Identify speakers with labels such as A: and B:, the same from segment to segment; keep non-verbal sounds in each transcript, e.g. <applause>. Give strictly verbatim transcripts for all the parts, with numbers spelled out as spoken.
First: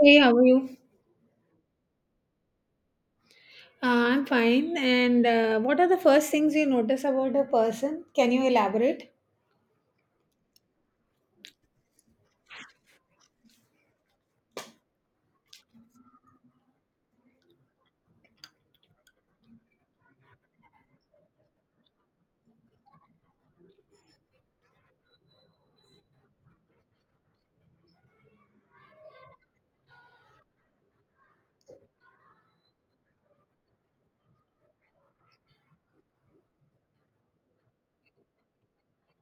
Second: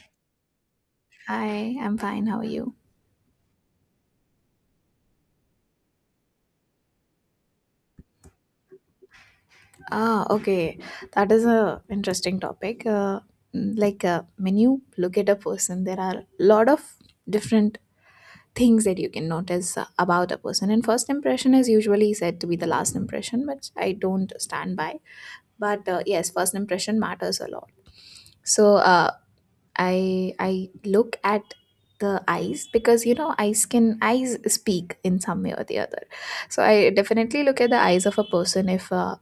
A: Hey, how are you?
B: Hi, I'm fine. How are you?
A: Uh, I'm fine. And uh, what are the first things you notice about a person? Can you elaborate?
B: Ah, okay. That is a interesting topic. Uh, mm, like uh, when you look at a person, there are a lot of different things that you can notice uh, about a person. And first impression is usually said to be the last impression, which I don't stand by. But uh, yes, first impression matters a lot. So uh, I I look at the eyes because you know eyes can eyes speak in some way or the other. So I definitely look at the eyes of a person if uh,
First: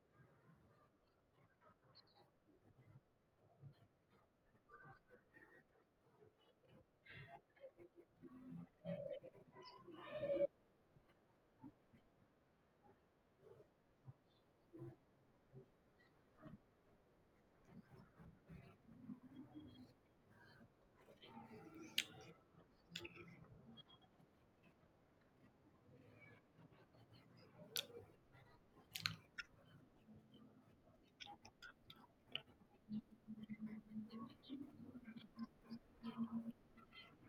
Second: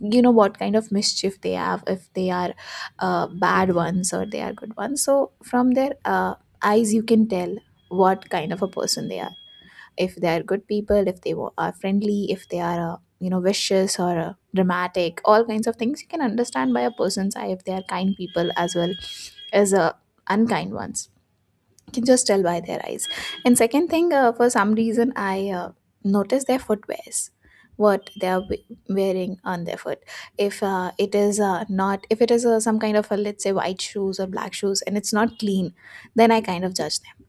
B: you know what kind of mischief they have, if they are uh, bad ones or they are good ones. So from their uh, eyes you can tell what kind of a person they are, if they are good people, if they wa- are friendly, if they are uh, you know vicious or uh, dramatic. All kinds of things you can understand by a person's eye, if they are kind people as well as uh, unkind ones. You can just tell by their eyes. And second thing, uh, for some reason, i uh, noticed their footwears, what they are we- wearing on their foot. If uh, it is uh, not if it is uh, some kind of a, let's say, white shoes or black shoes, and it's not clean, then I kind of judge them.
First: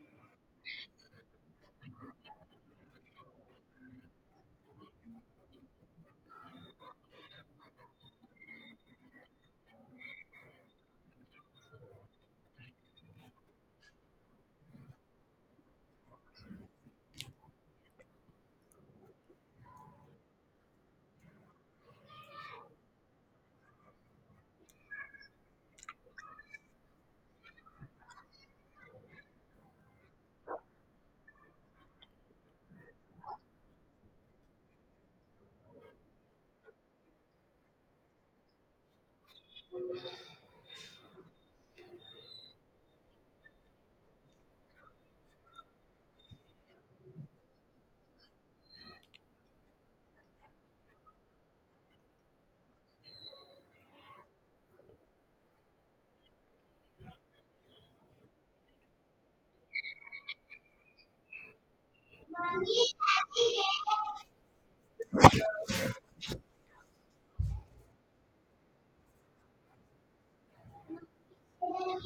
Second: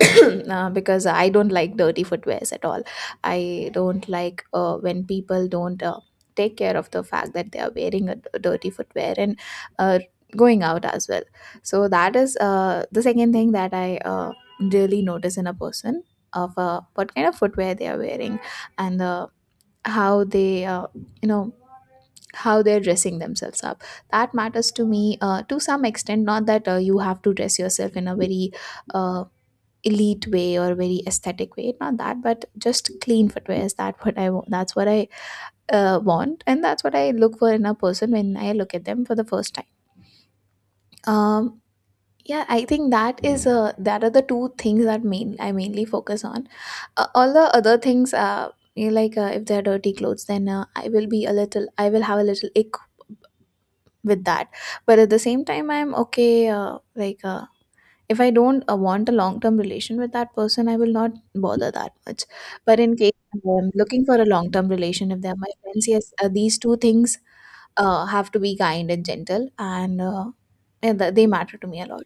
B: <coughs> <clears throat> uh, Because I don't like dirty footwears at all. I don't like uh, when people don't uh, take care of the fact that they are wearing a d- dirty footwear and uh, going out as well. So that is uh, the second thing that I uh, really notice in a person, of uh, what kind of footwear they are wearing, and uh, how they, uh, you know, how they're dressing themselves up. That matters to me uh, to some extent. Not that uh, you have to dress yourself in a very uh, elite way or very aesthetic way, not that, but just clean footwear, is that what I want, that's what i uh, want, and that's what I look for in a person when I look at them for the first time. um yeah, I think that is uh, that are the two things that main I mainly focus on. Uh, all the other things, uh you know, like uh, if they're dirty clothes, then uh, i will be a little I will have a little ick with that. But at the same time, I'm okay. uh, like uh, if I don't uh, want a long term relation with that person, I will not bother that much. But in case I'm looking for a long term relation, if they're my friends, yes, uh, these two things uh, have to be kind and gentle, and uh, and th- they matter to me a lot.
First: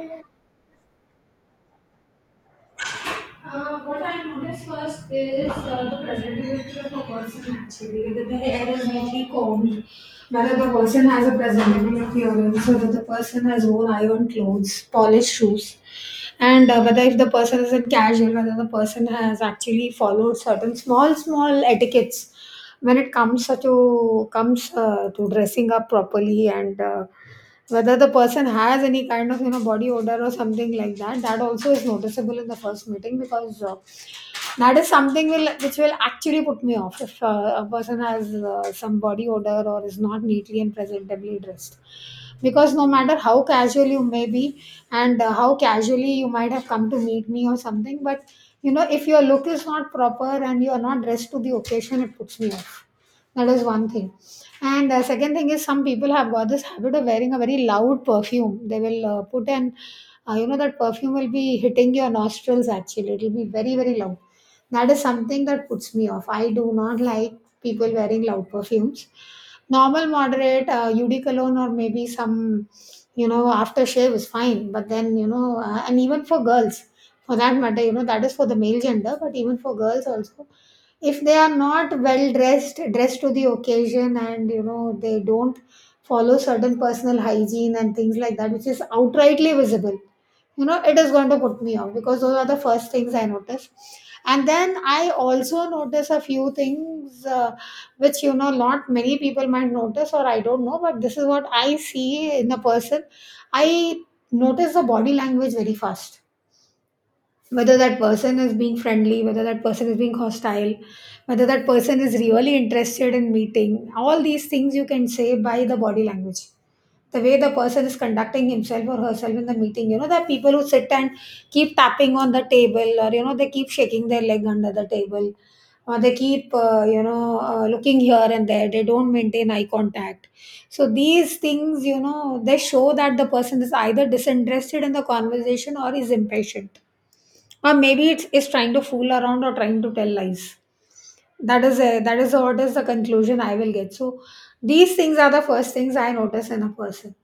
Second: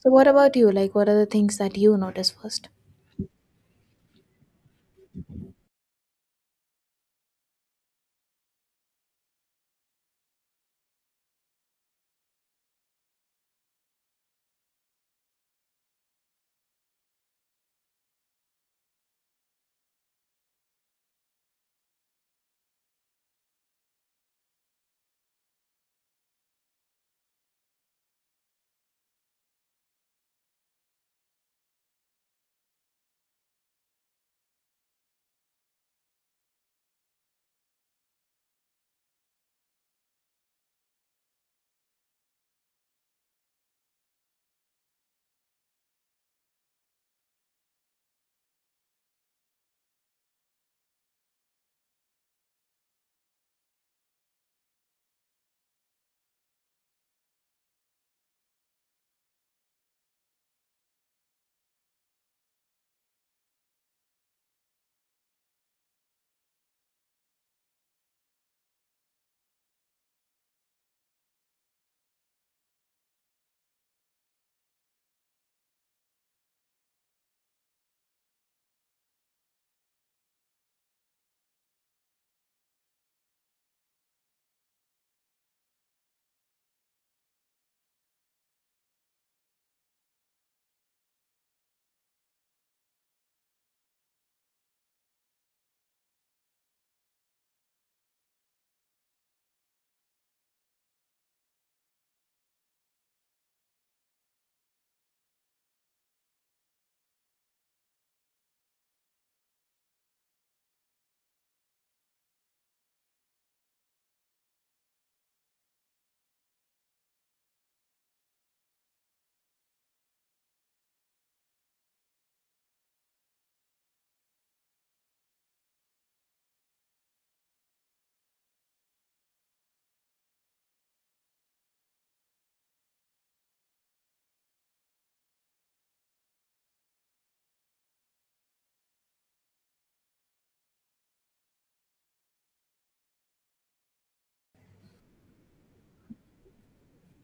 B: So, what about you? Like, what are the things that you notice first?
A: Uh, what I noticed first is uh, the presentability of a person actually, whether the hair is neatly combed, whether the person has a presentable appearance, whether the person has worn iron clothes, polished shoes, and uh, whether if the person is in casual, whether the person has actually followed certain small, small etiquettes when it comes to comes uh, to dressing up properly and uh, whether the person has any kind of you know body odor or something like that, that also is noticeable in the first meeting because uh, that is something will which will actually put me off if uh, a person has uh, some body odor or is not neatly and presentably dressed. Because no matter how casual you may be and uh, how casually you might have come to meet me or something, but you know if your look is not proper and you are not dressed to the occasion, it puts me off. That is one thing. And uh, second thing is, some people have got this habit of wearing a very loud perfume. They will uh, put an, uh, you know, that perfume will be hitting your nostrils actually. It will be very, very loud. That is something that puts me off. I do not like people wearing loud perfumes. Normal, moderate, uh, U D cologne or maybe some, you know, aftershave is fine. But then, you know, uh, and even for girls, for that matter, you know, that is for the male gender, but even for girls also, if they are not well dressed dressed to the occasion, and you know they don't follow certain personal hygiene and things like that, which is outrightly visible, you know it is going to put me off because those are the first things I notice. And then I also notice a few things, uh, which, you know, not many people might notice, or I don't know, but this is what I see in a person. I notice the body language very fast, whether that person is being friendly, whether that person is being hostile, whether that person is really interested in meeting. All these things you can say by the body language. The way the person is conducting himself or herself in the meeting. You know, there are people who sit and keep tapping on the table, or, you know, they keep shaking their leg under the table, or they keep, uh, you know, uh, looking here and there. They don't maintain eye contact. So these things, you know, they show that the person is either disinterested in the conversation or is impatient, or maybe it's trying to fool around or trying to tell lies. That is a, that is what is the conclusion I will get. So these things are the first things I notice in a person.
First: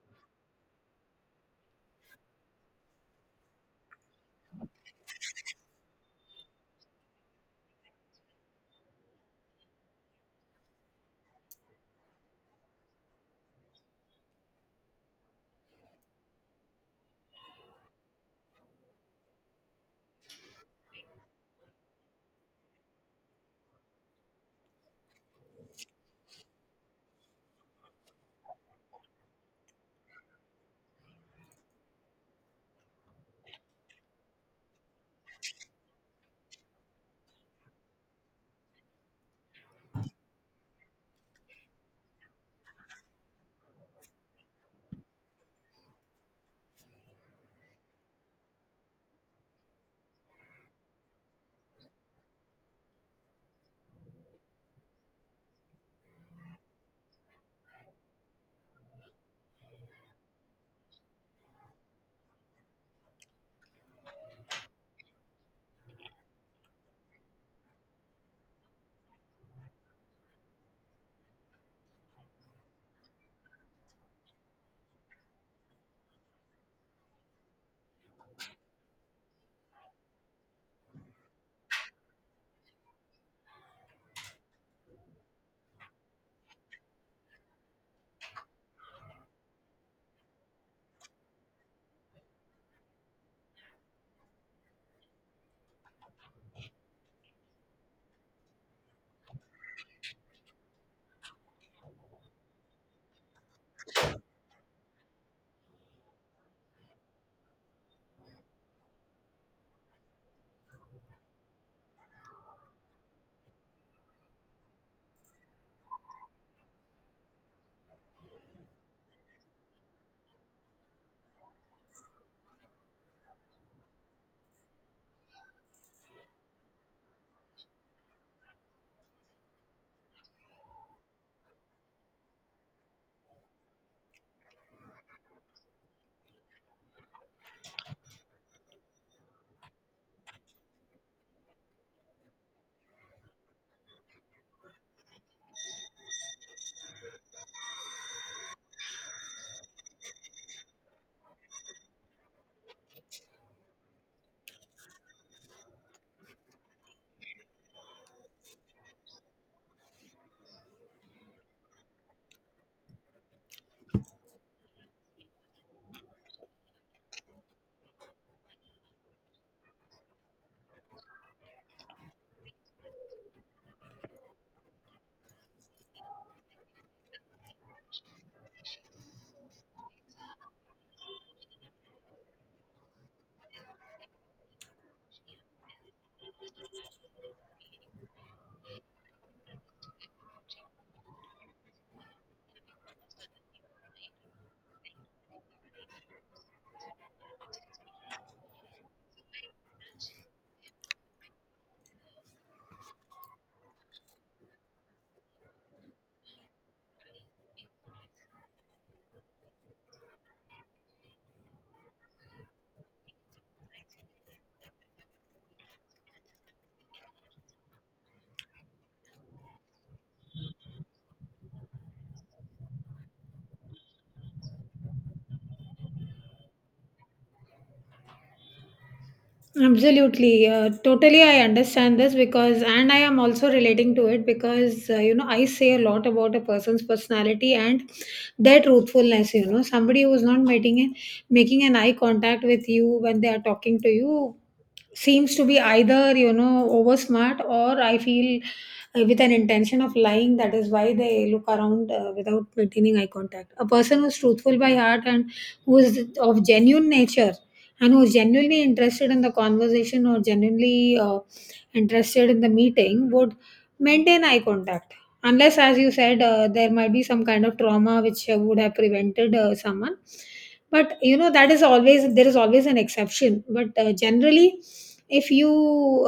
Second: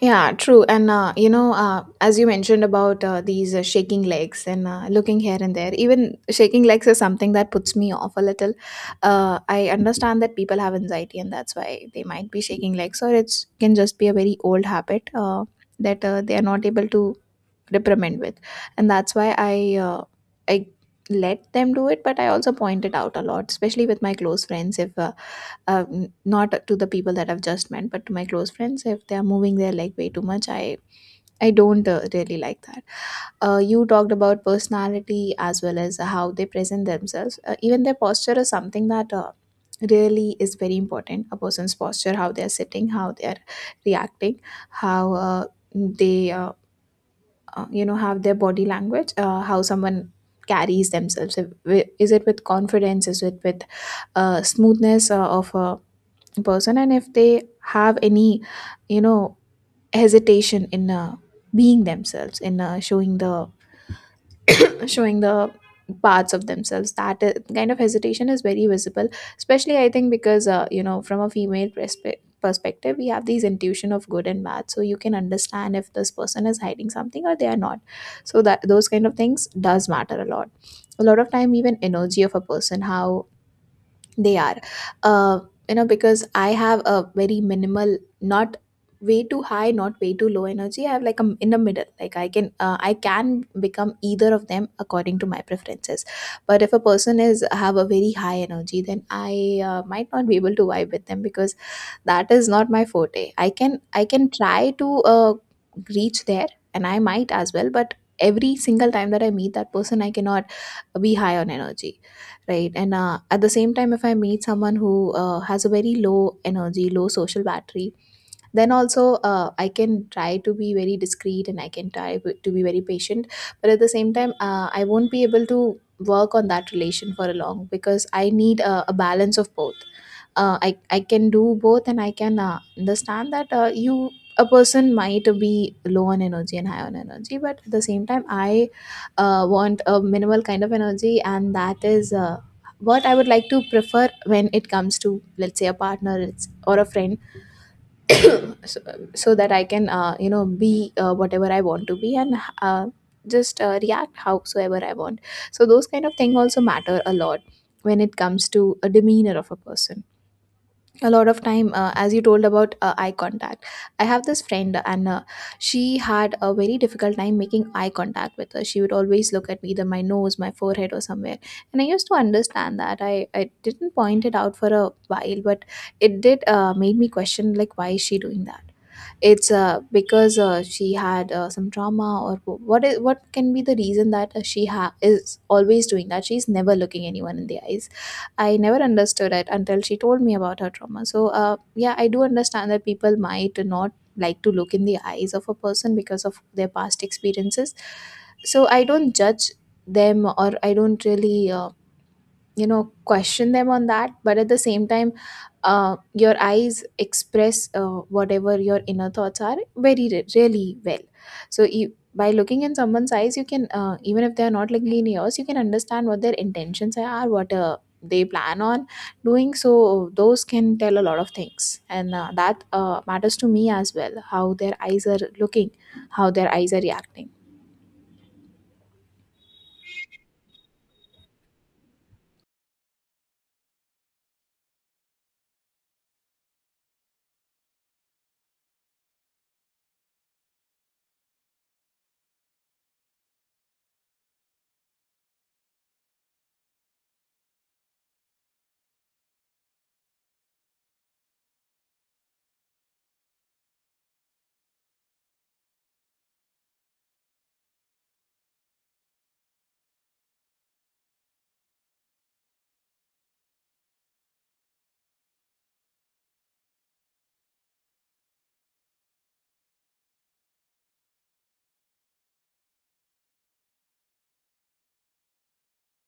B: Yeah, true. And uh, you know, uh, as you mentioned about uh, these uh, shaking legs and uh, looking here and there, even shaking legs is something that puts me off a little. Uh, I understand that people have anxiety, and that's why they might be shaking legs, or it can just be a very old habit uh, that uh, they are not able to reprimand with, and that's why I uh, I let them do it, but I also point it out a lot, especially with my close friends. If. Uh, uh, Not to the people that I've just met, but to my close friends, if they are moving their leg way too much, I I don't uh, really like that. Uh, you talked about personality as well as how they present themselves. Uh, even their posture is something that uh, really is very important. A person's posture, how they are sitting, how they are reacting, how uh, they uh, uh, you know have their body language, uh, how someone carries themselves. If- wi- Is it with confidence? Is it with uh, smoothness uh, of a person, and if they have any, you know, hesitation in uh, being themselves, in uh, showing the showing the parts of themselves, that uh, kind of hesitation is very visible. Especially, I think, because uh, you know from a female perspe- perspective, we have these intuition of good and bad, so you can understand if this person is hiding something or they are not. So that, those kind of things does matter a lot. A lot of time, even energy of a person, how they are. Uh, you know, because I have a very minimal, not way too high, not way too low energy. I have like a in the middle. Like I can, uh, I can become either of them according to my preferences. But if a person is have a very high energy, then I uh, might not be able to vibe with them because that is not my forte. i can I can try to uh, reach there, and I might as well, but every single time that I meet that person, I cannot uh, be high on energy, right. And uh, at the same time, if I meet someone who uh, has a very low energy, low social battery, then also uh, I can try to be very discreet, and I can try b- to be very patient, but at the same time uh, I won't be able to work on that relation for a long, because I need a, a balance of both. uh, I I can do both, and I can uh, understand that, uh, you a person might be low on energy and high on energy, but at the same time, I uh, want a minimal kind of energy, and that is uh, what I would like to prefer when it comes to, let's say, a partner it's, or a friend. <coughs> So, so that I can, uh, you know, be uh, whatever I want to be, and. Uh, just uh, react howsoever I want. So those kind of thing also matter a lot when it comes to a demeanor of a person. A lot of time, uh, as you told about uh, eye contact, I have this friend, and uh, she had a very difficult time making eye contact with her. She would always look at either my nose, my forehead, or somewhere, and I used to understand that. i, I didn't point it out for a while, but it did uh, made me question, like, why is she doing that? It's uh, because uh, she had uh, some trauma, or wh- what is, what can be the reason that uh, she ha- is always doing that, she's never looking anyone in the eyes. I never understood it until she told me about her trauma. So uh, yeah, I do understand that people might not like to look in the eyes of a person because of their past experiences. So I don't judge them, or I don't really, uh, you know, question them on that. But at the same time, uh, your eyes express uh, whatever your inner thoughts are very re- really well. So you, by looking in someone's eyes, you can, uh, even if they're not like yours, you can understand what their intentions are, what uh, they plan on doing. So those can tell a lot of things. And uh, that uh, matters to me as well, how their eyes are looking, how their eyes are reacting.
A: Absolutely. Uh, totally, I understand this, because, and I am also relating to it because, uh, you know, I say a lot about a person's personality and their truthfulness. You know, somebody who is not making, an- making an eye contact with you when they are talking to you seems to be either, you know, over smart, or I feel uh, with an intention of lying. That is why they look around uh, without maintaining eye contact. A person who is truthful by heart and who is of genuine nature and who's genuinely interested in the conversation or genuinely uh, interested in the meeting would maintain eye contact, unless, as you said, uh, there might be some kind of trauma which uh, would have prevented uh, someone. But you know, that is always there is always an exception, but uh, generally, if you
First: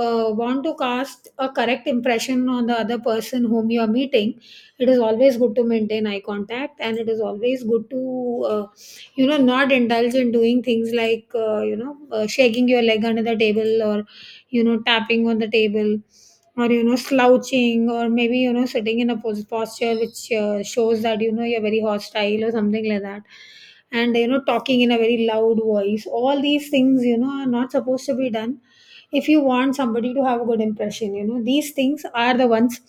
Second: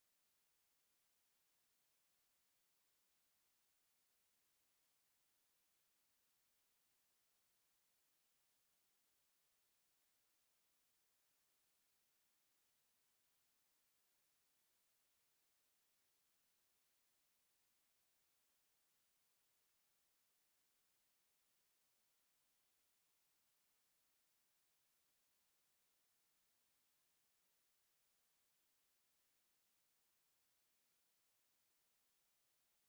A: uh, want to cast a correct impression on the other person whom you are meeting, it is always good to maintain eye contact, and it is always good to uh, you know, not indulge in doing things like, uh, you know uh, shaking your leg under the table, or you know, tapping on the table, or you know, slouching, or maybe, you know, sitting in a pos- posture which uh, shows that, you know, you're very hostile or something like that, and you know, talking in a very loud voice. All these things, you know, are not supposed to be done if you want somebody to have a good impression. You know, these things are the ones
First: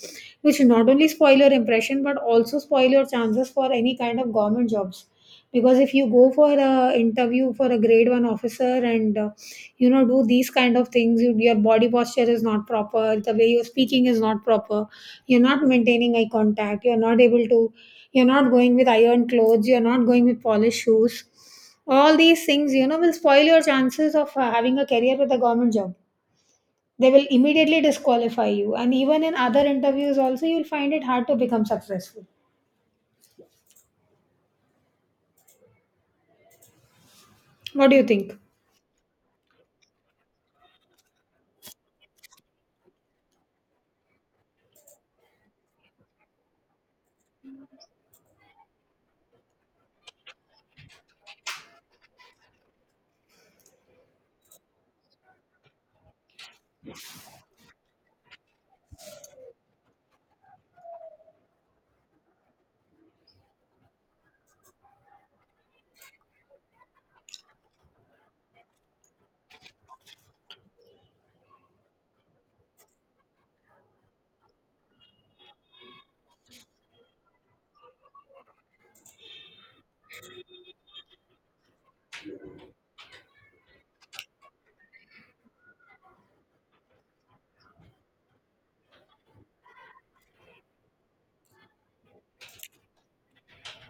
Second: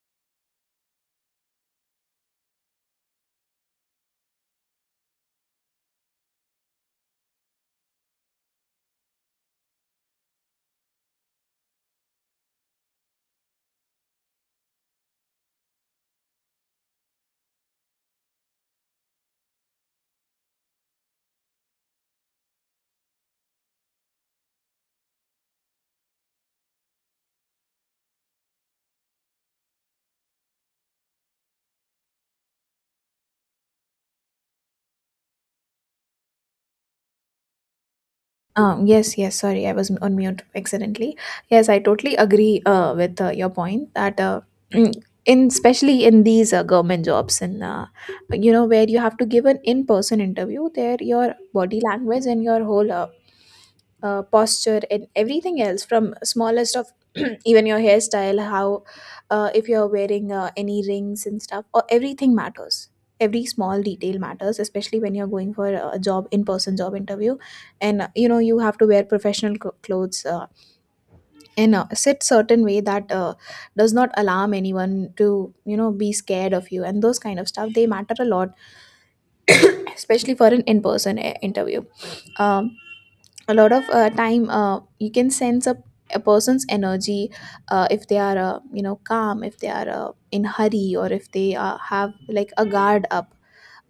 A: which not only spoil your impression, but also spoil your chances for any kind of government jobs. Because if you go for a interview for a grade one officer and uh, you know, do these kind of things, you, your body posture is not proper, the way you're speaking is not proper, you're not maintaining eye contact, you're not able to you're not going with iron clothes, you're not going with polished shoes. All these things, you know, will spoil your chances of uh, having a career with a government job. They will immediately disqualify you, and even in other interviews also, you'll find it hard to become successful. What do you think?
B: Um, yes, yes, sorry, I was on mute accidentally. Yes, I totally agree uh, with uh, your point that, uh, mm, in, especially in these uh, government jobs and, uh, you know, where you have to give an in-person interview, there your body language and your whole uh, uh, posture and everything else, from smallest of, <clears throat> even your hairstyle, how, uh, if you're wearing uh, any rings and stuff, or everything matters. Every small detail matters, especially when you're going for a job in-person job interview, and uh, you know you have to wear professional cl- clothes uh, and uh, sit certain way that uh, does not alarm anyone to you know be scared of you, and those kind of stuff they matter a lot, especially for an in-person uh, interview. um, a lot of uh, time uh, you can sense a, a person's energy. Uh, if they are uh, you know calm, if they are uh, in hurry, or if they uh, have like a guard up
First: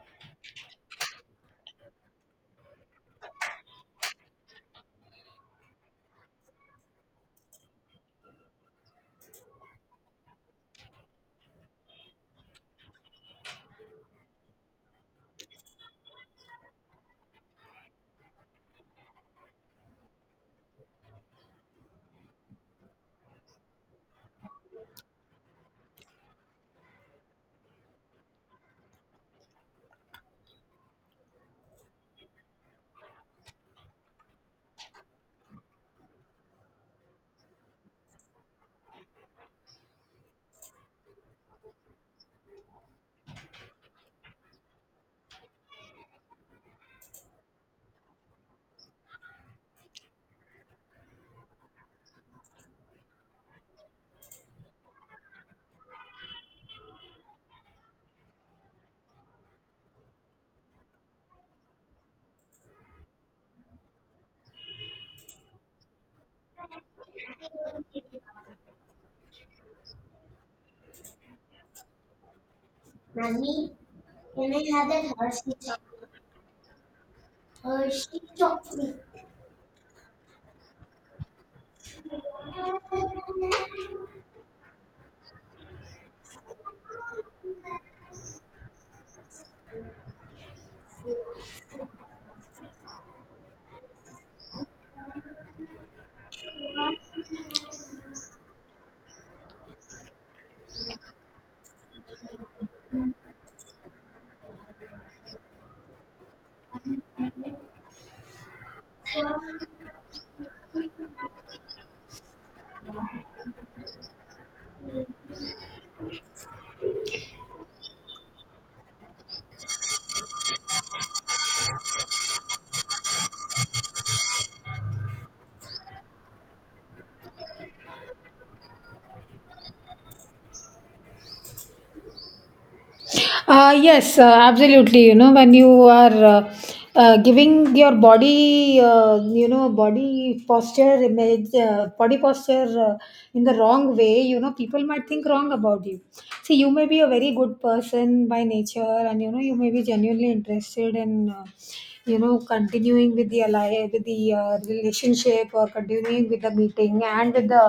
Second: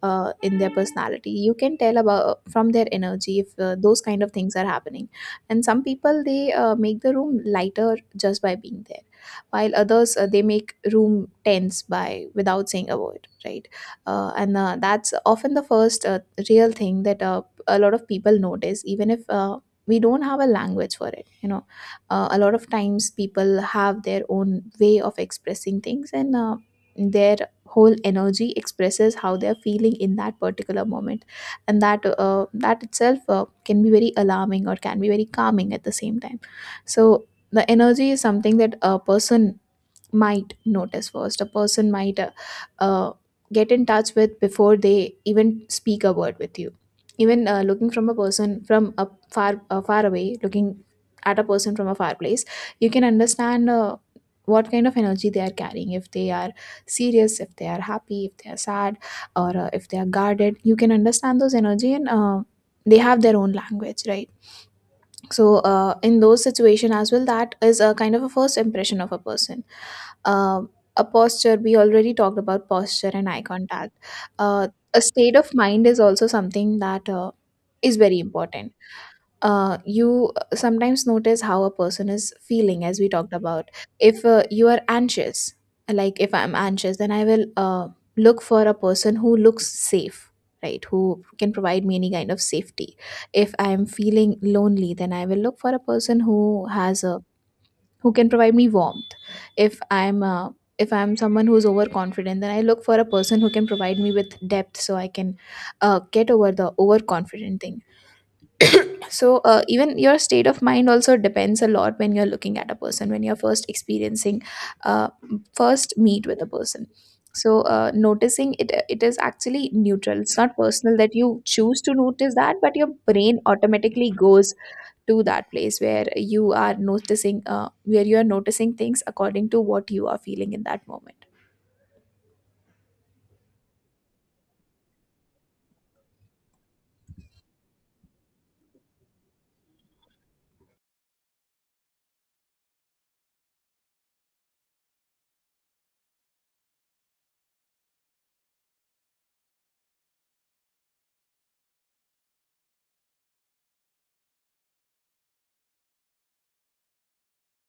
B: uh, in their personality. You can tell about uh, from their energy if uh, those kind of things are happening. And some people, they uh, make the room lighter just by being there, while others uh, they make room tense by without saying a word, right? Uh, and uh, that's often the first uh, real thing that uh, a lot of people notice, even if uh, we don't have a language for it, you know. Uh, a lot of times people have their own way of expressing things, and uh, their whole energy expresses how they're feeling in that particular moment. And that uh, that itself uh, can be very alarming or can be very calming at the same time. So the energy is something that a person might notice first. A person might uh, uh, get in touch with before they even speak a word with you. Even uh, looking from a person from a far uh, far away, looking at a person from a far place, you can understand uh, what kind of energy they are carrying, if they are serious, if they are happy, if they are sad, or uh, if they are guarded. You can understand those energy, and uh, they have their own language, right? So uh, in those situation as well, that is a kind of a first impression of a person. um, a posture, we already talked about posture and eye contact. Uh, a state of mind is also something that uh, is very important. Uh, you sometimes notice how a person is feeling, as we talked about. If uh, you are anxious, like if I'm anxious, then I will uh, look for a person who looks safe, right? Who can provide me any kind of safety. If I'm feeling lonely, then I will look for a person who has a who can provide me warmth. If i'm uh, if I'm someone who's overconfident, then I look for a person who can provide me with depth so I can uh, get over the overconfident thing. So uh, even your state of mind also depends a lot when you're looking at a person, when you're first experiencing uh, first meet with a person. So uh, noticing it it is actually neutral, it's not personal that you choose to notice that, but your brain automatically goes to that place where you are noticing uh, where you are noticing things according to what you are feeling in that moment.
A: Uh, yes, uh, Absolutely. You know, when you are uh, uh, giving your body, uh, you know, body posture image, uh, body posture uh, in the wrong way, you know, people might think wrong about you. See, you may be a very good person by nature, and you know, you may be genuinely interested in. Uh, you know, continuing with the ally with the uh, relationship, or continuing with the meeting and with the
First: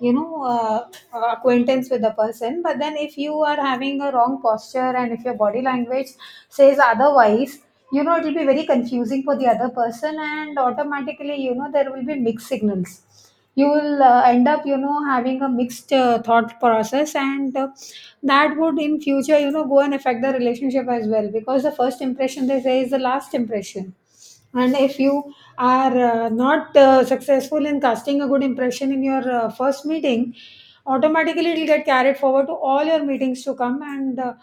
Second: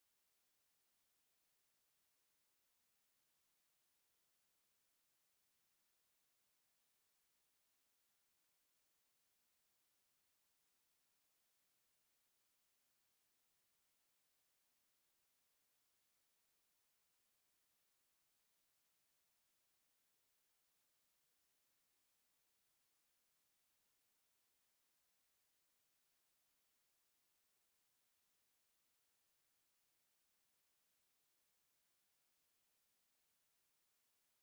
A: you know uh, uh, acquaintance with the person. But then, if you are having a wrong posture and if your body language says otherwise, you know it will be very confusing for the other person, and automatically, you know, there will be mixed signals. You will uh, end up, you know, having a mixed uh, thought process, and uh, that would in future, you know, go and affect the relationship as well, because the first impression, they say, is the last impression. And if you are uh, not uh, successful in casting a good impression in your uh, first meeting, automatically it will get carried forward to all your meetings to come. And uh,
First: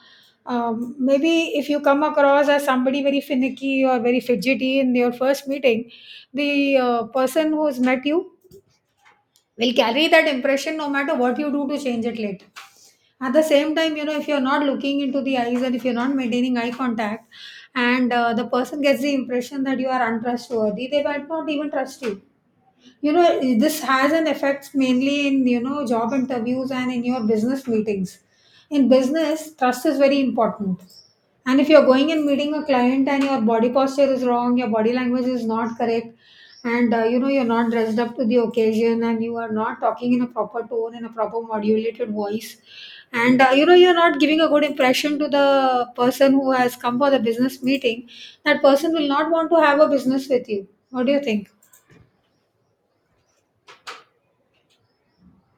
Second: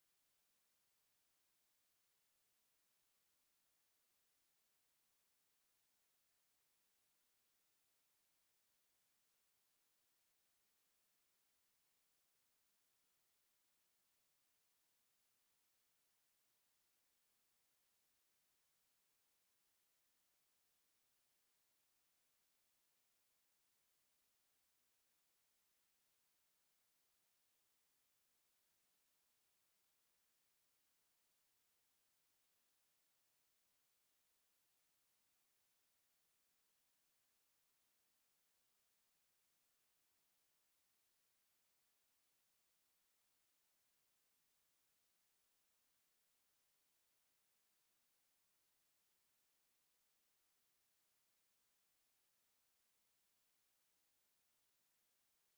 A: um, Maybe if you come across as somebody very finicky or very fidgety in your first meeting, the uh, person who's met you will carry that impression no matter what you do to change it later. At the same time, you know, if you're not looking into the eyes and if you're not maintaining eye contact, and uh, the person gets the impression that you are untrustworthy, they might not even trust you. You know, eh, this has an effect mainly in, you know, job interviews and in your business meetings. In business, trust is very important. And if you're going and meeting a client and your body posture is wrong, your body language is not correct, and uh, you know, you're not dressed up to the occasion, and you are not talking in a proper tone, in a proper modulated voice, and uh, you know, you're not giving a good impression to the person who has come for the business meeting, that person will not want to have a business with you. What do you think?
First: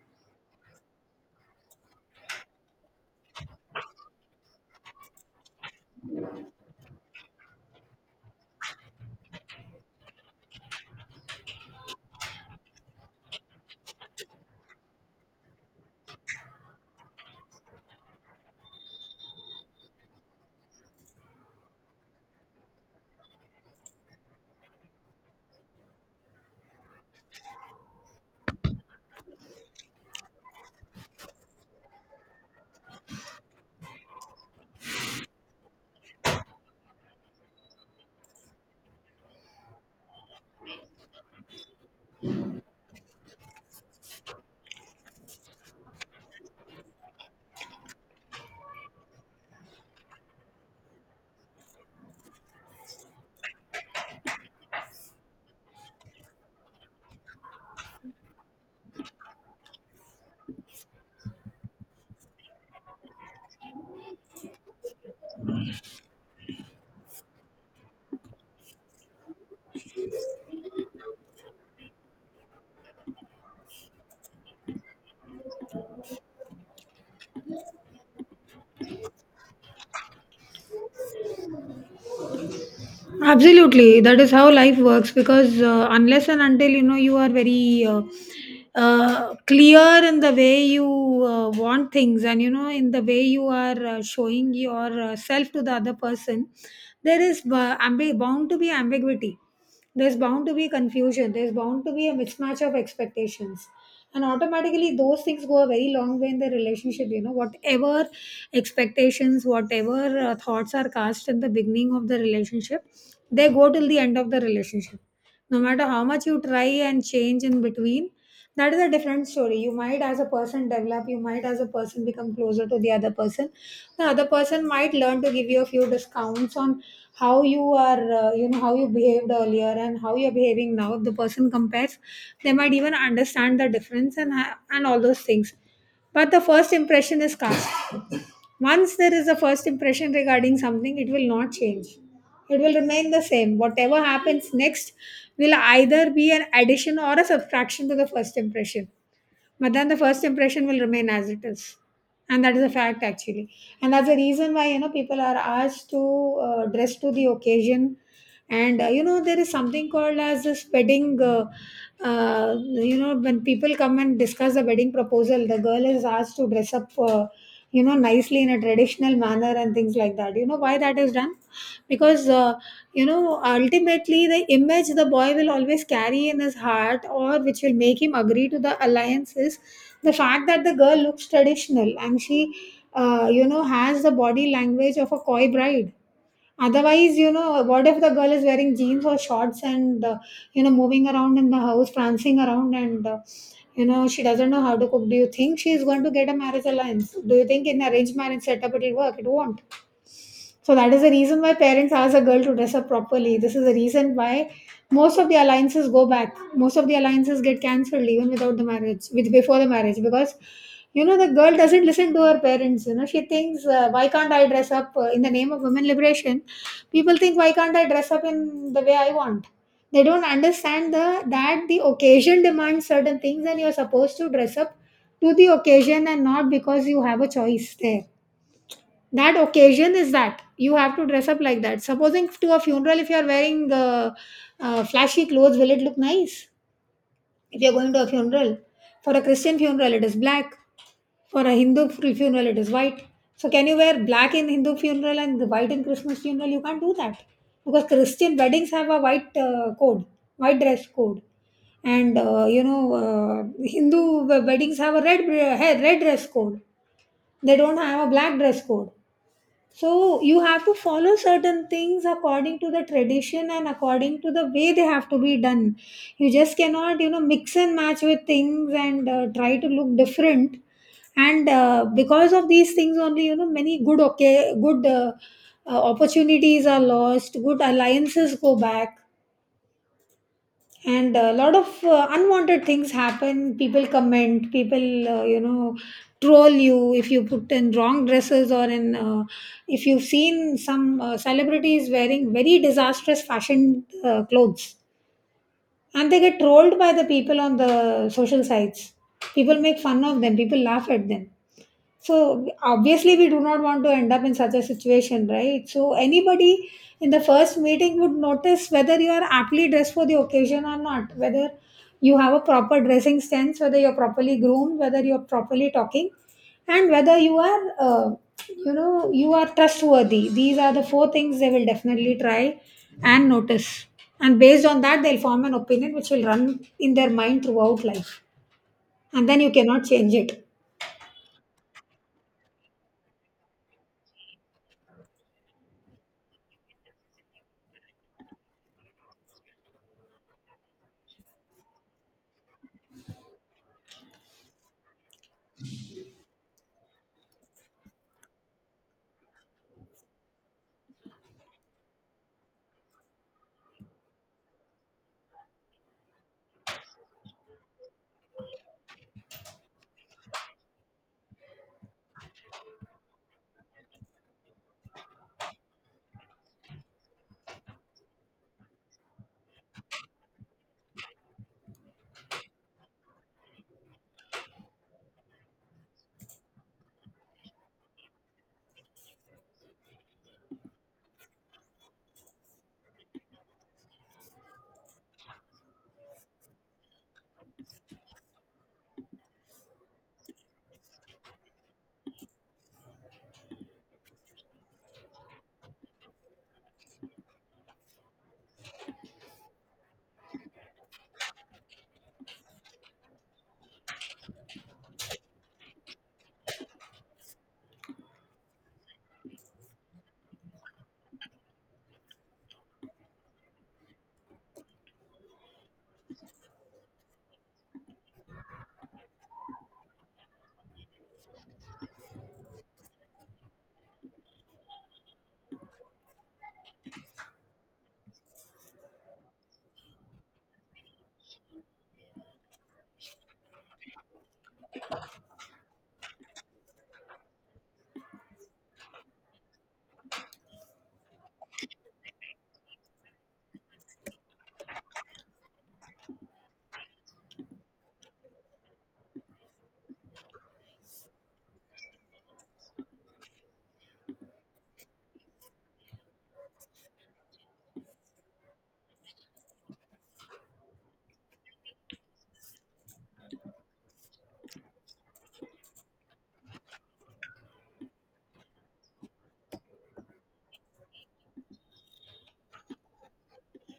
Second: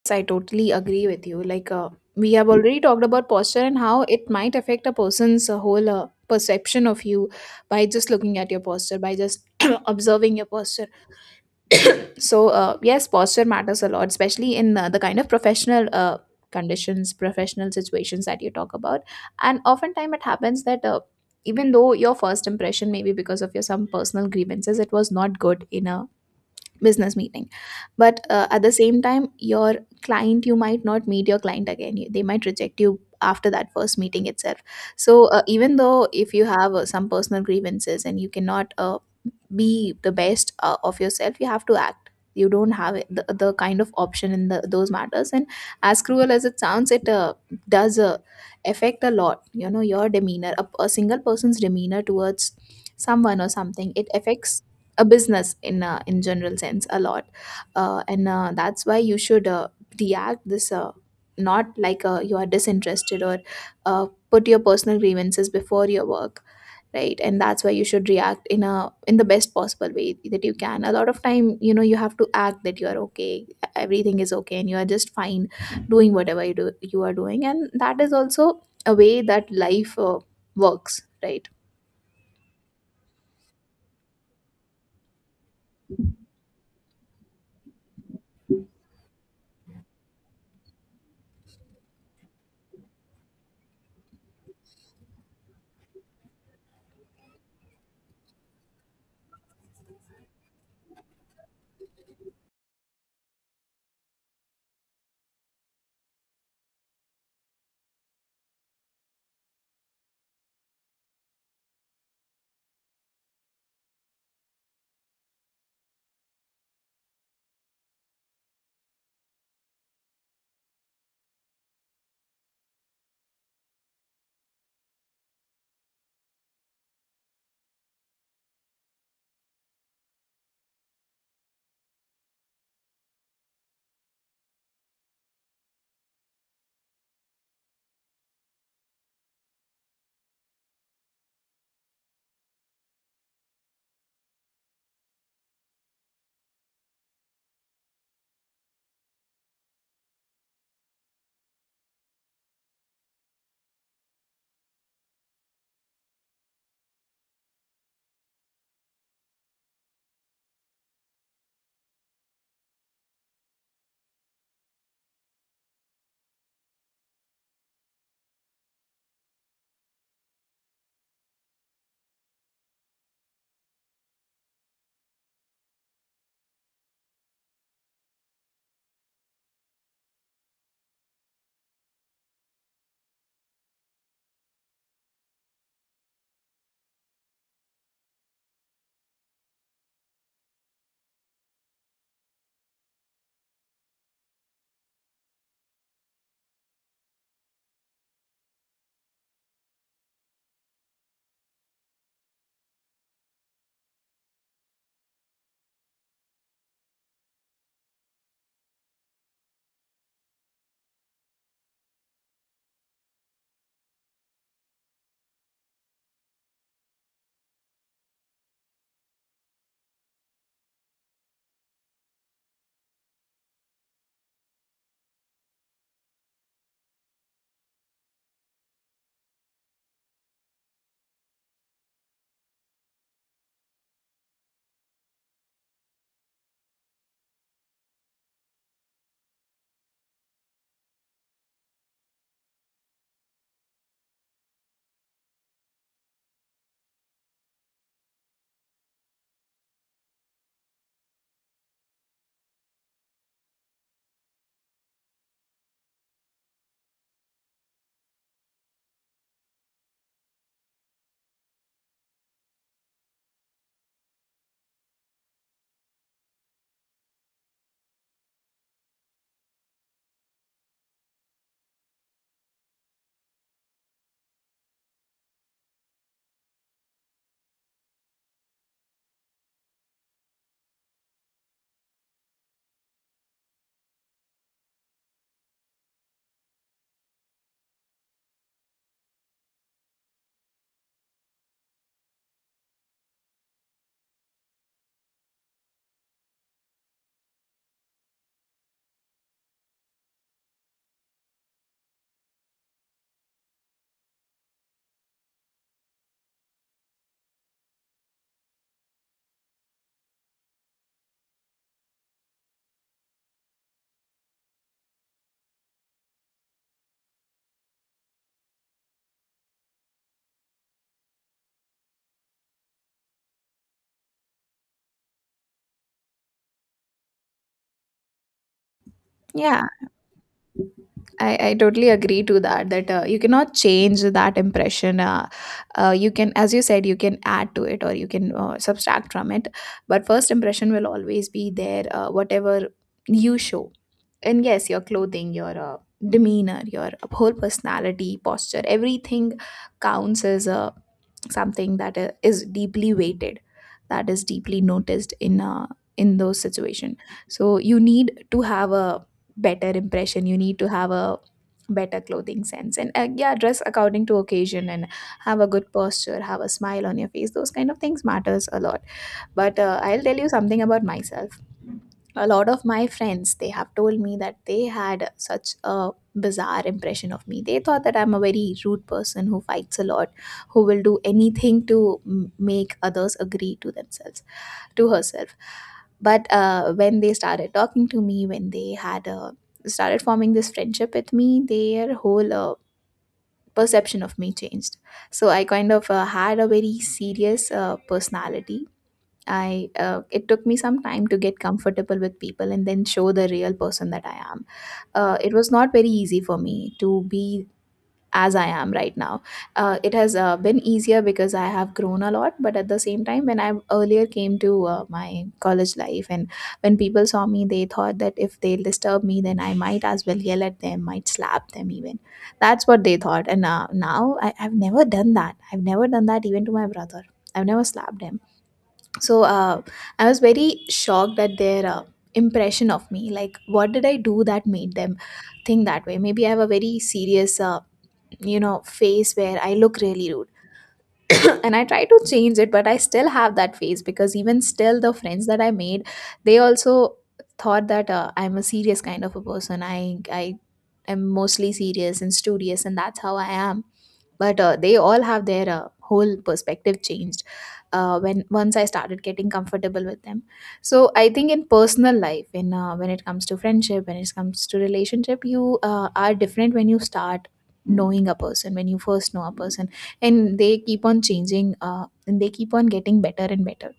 B: Yes, I totally agree with you. Like uh, we have already talked about posture and how it might affect a person's uh, whole uh, perception of you, by just looking at your posture, by just <clears throat> observing your posture. So uh, yes, posture matters a lot, especially in uh, the kind of professional uh, conditions, professional situations that you talk about. And oftentimes it happens that uh, even though your first impression, maybe because of your some personal grievances, it was not good in a business meeting, but uh, at the same time, your client, you might not meet your client again. You- they might reject you after that first meeting itself. So uh, even though if you have uh, some personal grievances and you cannot uh, be the best uh, of yourself, you have to act. You don't have it- the, the kind of option in the, those matters. And as cruel as it sounds, it uh, does uh, affect a lot, you know, your demeanor, a, a single person's demeanor towards someone or something, it affects a business in uh, in general sense a lot. Uh, and uh, that's why you should uh, react this uh, not like uh, you are disinterested, or uh, put your personal grievances before your work, right? And that's why you should react in a in the best possible way that you can. A lot of time, you know, you have to act that you are okay, everything is okay and you are just fine doing whatever you do, you are doing. And that is also a way that life uh, works, right?
A: Absolutely, that is how life works, because uh, unless and until you know you are very uh, uh, clear in the way you uh, want things, and you know, in the way you are uh, showing your uh, self to the other person, there is uh, ambi- bound to be ambiguity, there's bound to be confusion, there's bound to be a mismatch of expectations, and automatically those things go a very long way in the relationship. You know, whatever expectations, whatever uh, thoughts are cast in the beginning of the relationship, they go till the end of the relationship, no matter how much you try and change in between. That is a different story. You might as a person develop, you might as a person become closer to the other person, the other person might learn to give you a few discounts on how you are, uh, you know, how you behaved earlier and how you're behaving now. If the person compares, they might even understand the difference, and ha- and all those things. But the first impression is cast. Once there is a first impression regarding something, it will not change. It will remain the same. Whatever happens next will either be an addition or a subtraction to the first impression. But then the first impression will remain as it is. And that is a fact, actually. And that's the reason why, you know, people are asked to uh, dress to the occasion. And, uh, you know, there is something called as this wedding, uh, uh, you know, when people come and discuss the wedding proposal, the girl is asked to dress up, uh, you know, nicely in a traditional manner and things like that. You know why that is done? Because uh, you know ultimately, the image the boy will always carry in his heart, or which will make him agree to the alliance, is the fact that the girl looks traditional and she uh, you know has the body language of a coy bride. Otherwise, you know, what if the girl is wearing jeans or shorts and uh, you know moving around in the house, prancing around, and uh, you know she doesn't know how to cook? Do you think she is going to get a marriage alliance? Do you think in arranged marriage setup it will work? It won't. So that is the reason why parents ask a girl to dress up properly. This is the reason why most of the alliances go back. Most of the alliances get cancelled even without the marriage, with before the marriage, because you know the girl doesn't listen to her parents. You know she thinks, uh, why can't I dress up uh, in the name of women liberation? People think, why can't I dress up in the way I want? They don't understand the that the occasion demands certain things, and you're supposed to dress up to the occasion and not because you have a choice there. That occasion is that you have to dress up like that. Supposing to a funeral, if you are wearing uh, uh, flashy clothes, will it look nice? If you're going to a funeral, for a Christian funeral it is black, for a Hindu fu- funeral it is white. So can you wear black in Hindu funeral and the white in Christmas funeral? You can't do that. Because Christian weddings have a white uh, code, white dress code, and uh, you know uh, Hindu weddings have a red uh, red dress code. They don't have a black dress code. So you have to follow certain things according to the tradition and according to the way they have to be done. You just cannot, you know, mix and match with things and uh, try to look different. And uh, because of these things only, you know, many good, okay, good uh, uh, opportunities are lost. Good alliances go back, and a lot of uh, unwanted things happen. People comment, people uh, you know troll you if you put in wrong dresses, or in uh, if you've seen some uh, celebrities wearing very disastrous fashion uh, clothes and they get trolled by the people on the social sites. People make fun of them, people laugh at them. So obviously we do not want to end up in such a situation, right? So anybody in the first meeting would notice whether you are aptly dressed for the occasion or not, whether you have a proper dressing sense, whether you're properly groomed, whether you're properly talking, and whether you are, uh, you know, you are trustworthy. These are the four things they will definitely try and notice. And based on that, they'll form an opinion which will run in their mind throughout life. And then you
B: Yeah.
A: cannot change it.
B: I, I totally agree to that, that uh, you cannot change that impression. uh, uh, you can, as you said, you can add to it or you can uh, subtract from it, but first impression will always be there, uh, whatever you show. And yes, your clothing, your uh, demeanor, your whole personality, posture, everything counts as a something that i- is deeply weighted, that is deeply noticed in uh, in those situation. So you need to have a better impression, you need to have a better clothing sense, and uh, yeah, dress according to occasion, and have a good posture, have a smile on your face, those kind of things matters a lot. But uh, I'll tell you something about myself. A lot of my friends, they have told me that they had such a bizarre impression of me. They thought that I'm a very rude person who fights a lot, who will do anything to m- make others agree to themselves, to herself. But uh, when they started talking to me, when they had uh, started forming this friendship with me, their whole uh, perception of me changed. So I kind of uh, had a very serious uh, personality. I uh, it took me some time to get comfortable with people and then show the real person that I am. Uh, it was not very easy for me to be as I am right now. Uh, it has uh, been easier because I have grown a lot, but at the same time, when I earlier came to uh, my college life, and when people saw me, they thought that if they disturb me, then I might as well yell at them, might slap them even. That's what they thought. And uh, now I, I've never done that. I've never done that even to my brother. I've never slapped him. So uh, I was very shocked at their uh, impression of me, like what did I do that made them think that way? Maybe I have a very serious uh, you know face where I look really rude. <clears throat> And I try to change it, but I still have that face, because even still the friends that I made, they also thought that uh, I'm a serious kind of a person. I i am mostly serious and studious, and that's how I am. But uh, they all have their uh, whole perspective changed uh, when once I started getting comfortable with them. So I think in personal life, in uh, when it comes to friendship, when it comes to relationship, you uh, are different when you start knowing a person, when you first know a person, and they keep on changing uh, and they keep on getting better and better.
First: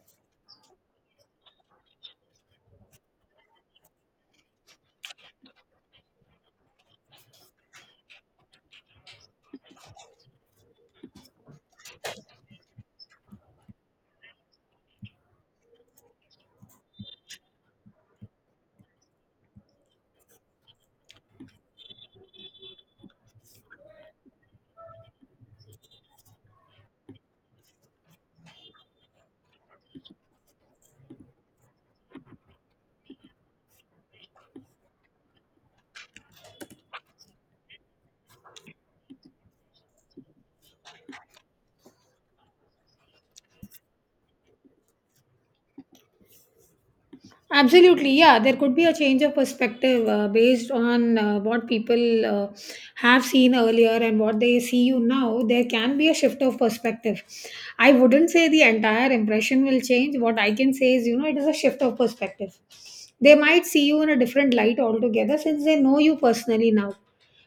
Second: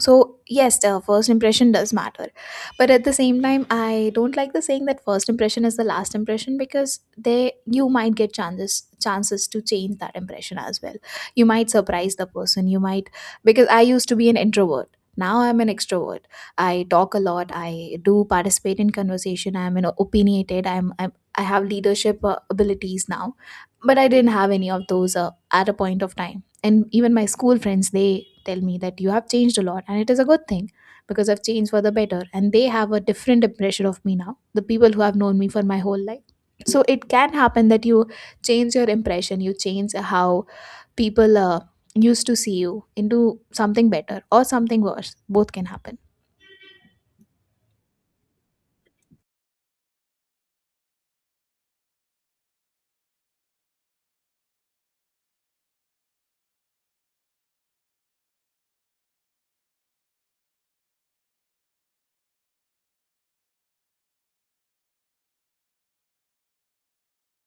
B: So yes, the first impression does matter, but at the same time, I don't like the saying that first impression is the last impression, because they, you might get chances chances to change that impression as well. You might surprise the person, you might, because I used to be an introvert, now I'm an extrovert. I talk a lot, I do participate in conversation, I'm an opinionated, i'm, I'm I have leadership uh, abilities now, but I didn't have any of those uh, at a point of time. And even my school friends, they tell me that you have changed a lot, and it is a good thing, because I've changed for the better, and they have a different impression of me now, the people who have known me for my whole life. So it can happen that you change your impression, you change how people uh, used to see you into something better or something worse, both can happen.
A: Absolutely, yeah. There could be a change of perspective uh, based on uh, what people uh, have seen earlier and what they see you now. There can be a shift of perspective. I wouldn't say the entire impression will change. What I can say is, you know, it is a shift of perspective. They might see you in a different light altogether since they know you personally now.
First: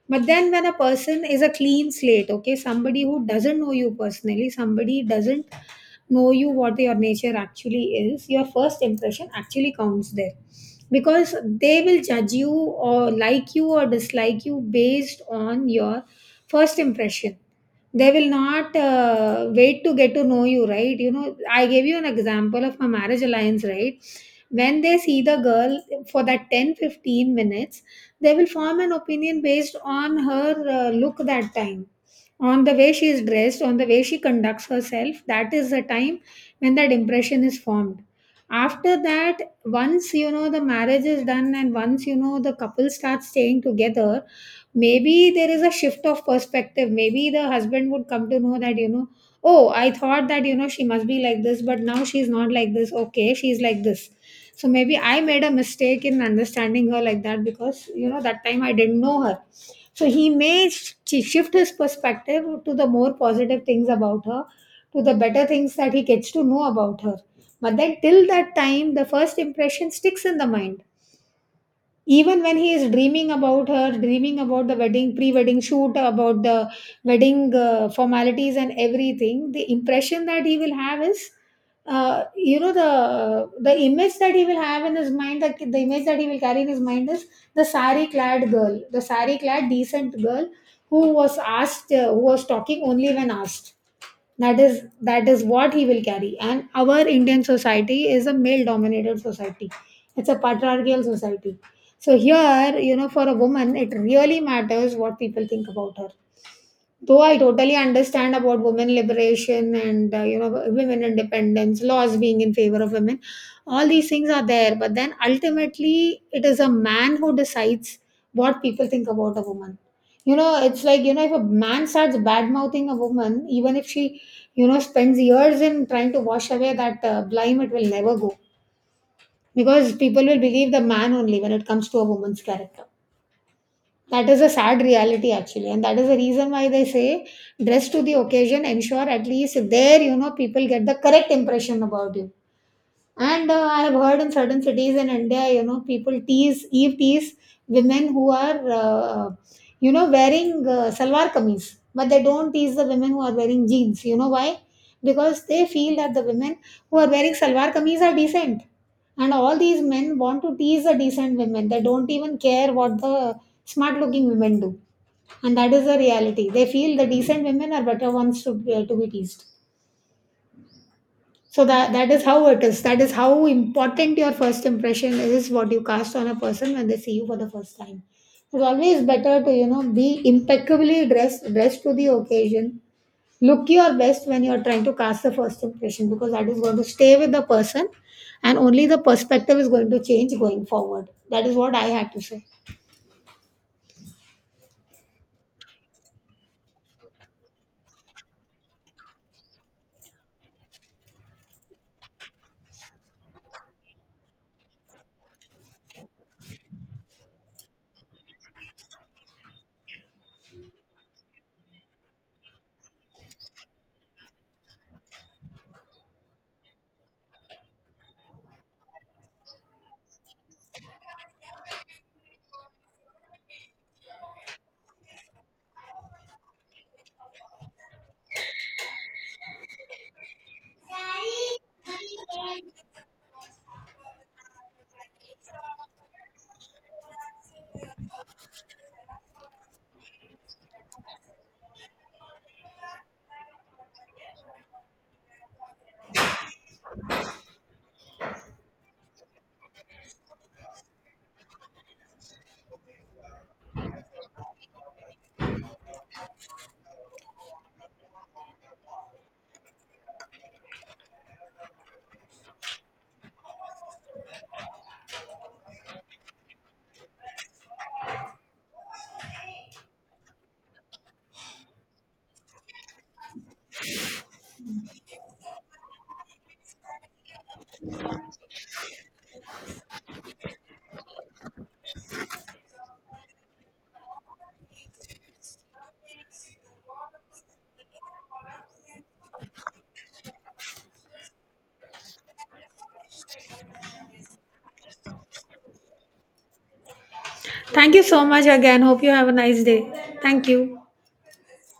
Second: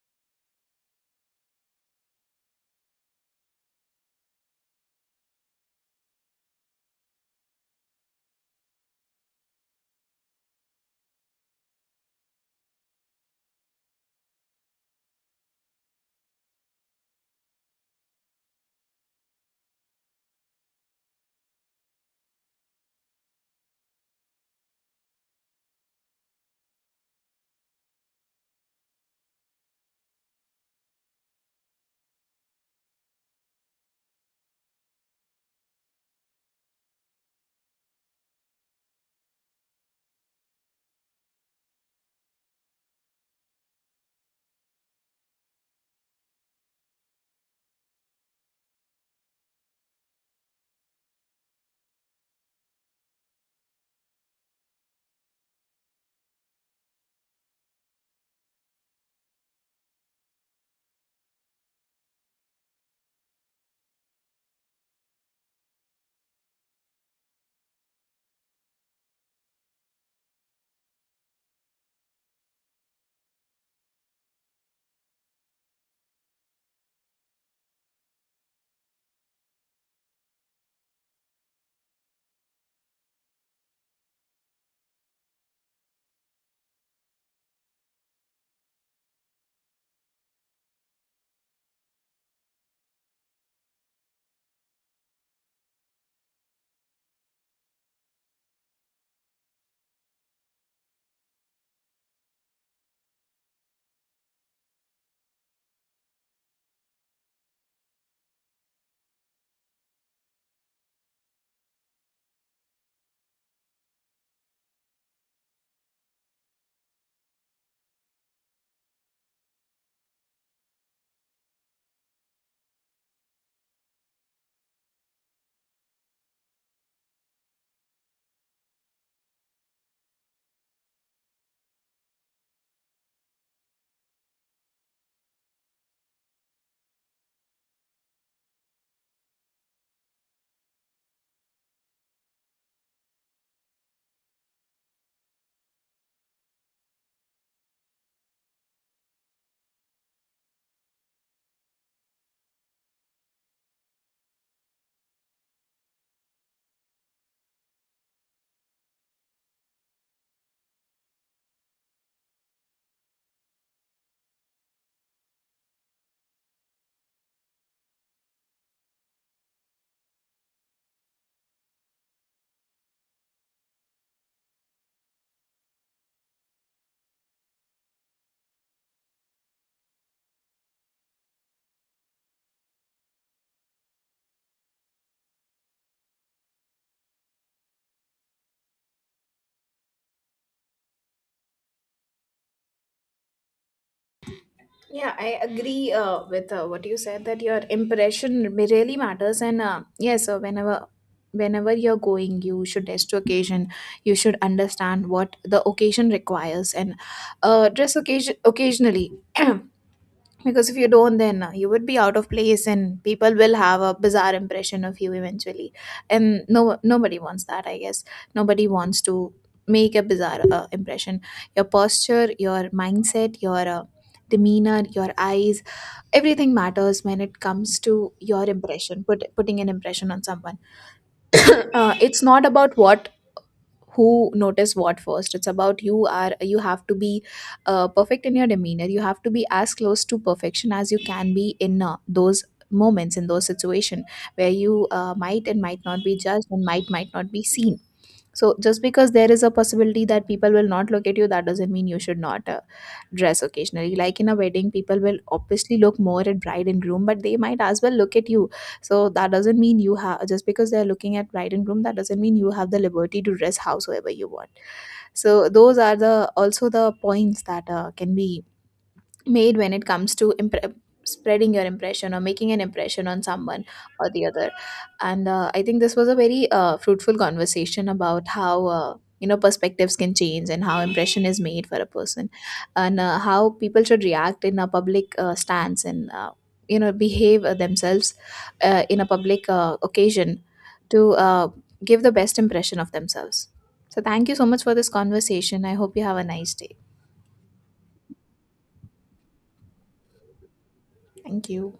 A: But then when a person is a clean slate, okay, somebody who doesn't know you personally, somebody doesn't know you what your nature actually is, your first impression actually counts there, because they will judge you or like you or dislike you based on your first impression. They will not uh, wait to get to know you, right? You know, I gave you an example of my marriage alliance, right? When they see the girl for that ten fifteen minutes, they will form an opinion based on her uh, look that time, on the way she is dressed, on the way she conducts herself. That is the time when that impression is formed. After that, once you know the marriage is done and once you know the couple starts staying together, maybe there is a shift of perspective. Maybe the husband would come to know that, you know, oh, I thought that, you know, she must be like this, but now she's not like this. Okay, she's like this. So maybe I made a mistake in understanding her like that, because you know that time I didn't know her. So he may sh- shift his perspective to the more positive things about her, to the better things that he gets to know about her. But then till that time the first impression sticks in the mind, even when he is dreaming about her, dreaming about the wedding, pre-wedding shoot, about the wedding uh, formalities and everything. The impression that he will have is uh, you know the the image that he will have in his mind, the, the image that he will carry in his mind is the sari clad girl, the sari clad decent girl who was asked uh, who was talking only when asked. That is, that is what he will carry. And our Indian society is a male dominated society, it's a patriarchal society. So here, you know, for a woman it really matters what people think about her. Though I totally understand about women liberation and uh, you know women independence, laws being in favor of women, all these things are there. But then ultimately, it is a man who decides what people think about a woman. You know, it's like, you know, if a man starts bad mouthing a woman, even if she you know spends years in trying to wash away that uh, blame, it will never go, because people will believe the man only when it comes to a woman's character. That is a sad reality, actually. And that is the reason why they say dress to the occasion, ensure at least there, you know, people get the correct impression about you. And uh, I have heard in certain cities in India, you know, people tease, Eve tease women who are, uh, you know, wearing uh, salwar kameez, but they don't tease the women who are wearing jeans. You know why? Because they feel that the women who are wearing salwar kameez are decent. And all these men want to tease the decent women. They don't even care what the smart looking women do. And that is the reality. They feel the decent women are better ones to, uh, to be teased. So that, that is how it is. That is how important your first impression is. What you cast on a person when they see you for the first time. It's always better to you know be impeccably dressed, dressed to the occasion. Look your best when you're trying to cast the first impression, because that is going to stay with the person, and only the perspective is going to change going forward. That is what I had to say.
B: Yeah, I agree uh, with uh, what you said, that your impression ma- really matters, and uh, yes, uh, whenever whenever you're going, you should dress to occasion. You should understand what the occasion requires, and uh, dress occasion occasionally. <clears throat> Because if you don't, then uh, you would be out of place and people will have a bizarre impression of you eventually, and no nobody wants that, I guess. Nobody wants to make a bizarre uh, impression. Your posture, your mindset, your uh, demeanor, your eyes, everything matters when it comes to your impression, put, putting an impression on someone. <coughs> Uh, it's not about what who notice what first. It's about you are, you have to be uh, perfect in your demeanor, you have to be as close to perfection as you can be in uh, those moments, in those situation where you uh, might and might not be judged, and might might not be seen. So just because there is a possibility that people will not look at you, that doesn't mean you should not uh, dress occasionally. Like in a wedding, people will obviously look more at bride and groom, but they might as well look at you. So that doesn't mean you have, just because they're looking at bride and groom, that doesn't mean you have the liberty to dress howsoever you want. So those are the also the points that uh, can be made when it comes to impre- spreading your impression, or making an impression on someone or the other. And uh, I think this was a very uh, fruitful conversation about how uh, you know perspectives can change and how impression is made for a person, and uh, how people should react in a public uh, stance, and uh, you know behave uh, themselves uh, in a public uh, occasion to uh, give the best impression of themselves. So thank you so much for this conversation, I hope you have a nice day.
A: Thank you so much again. Hope you have a nice day. Thank you.
B: Thank you.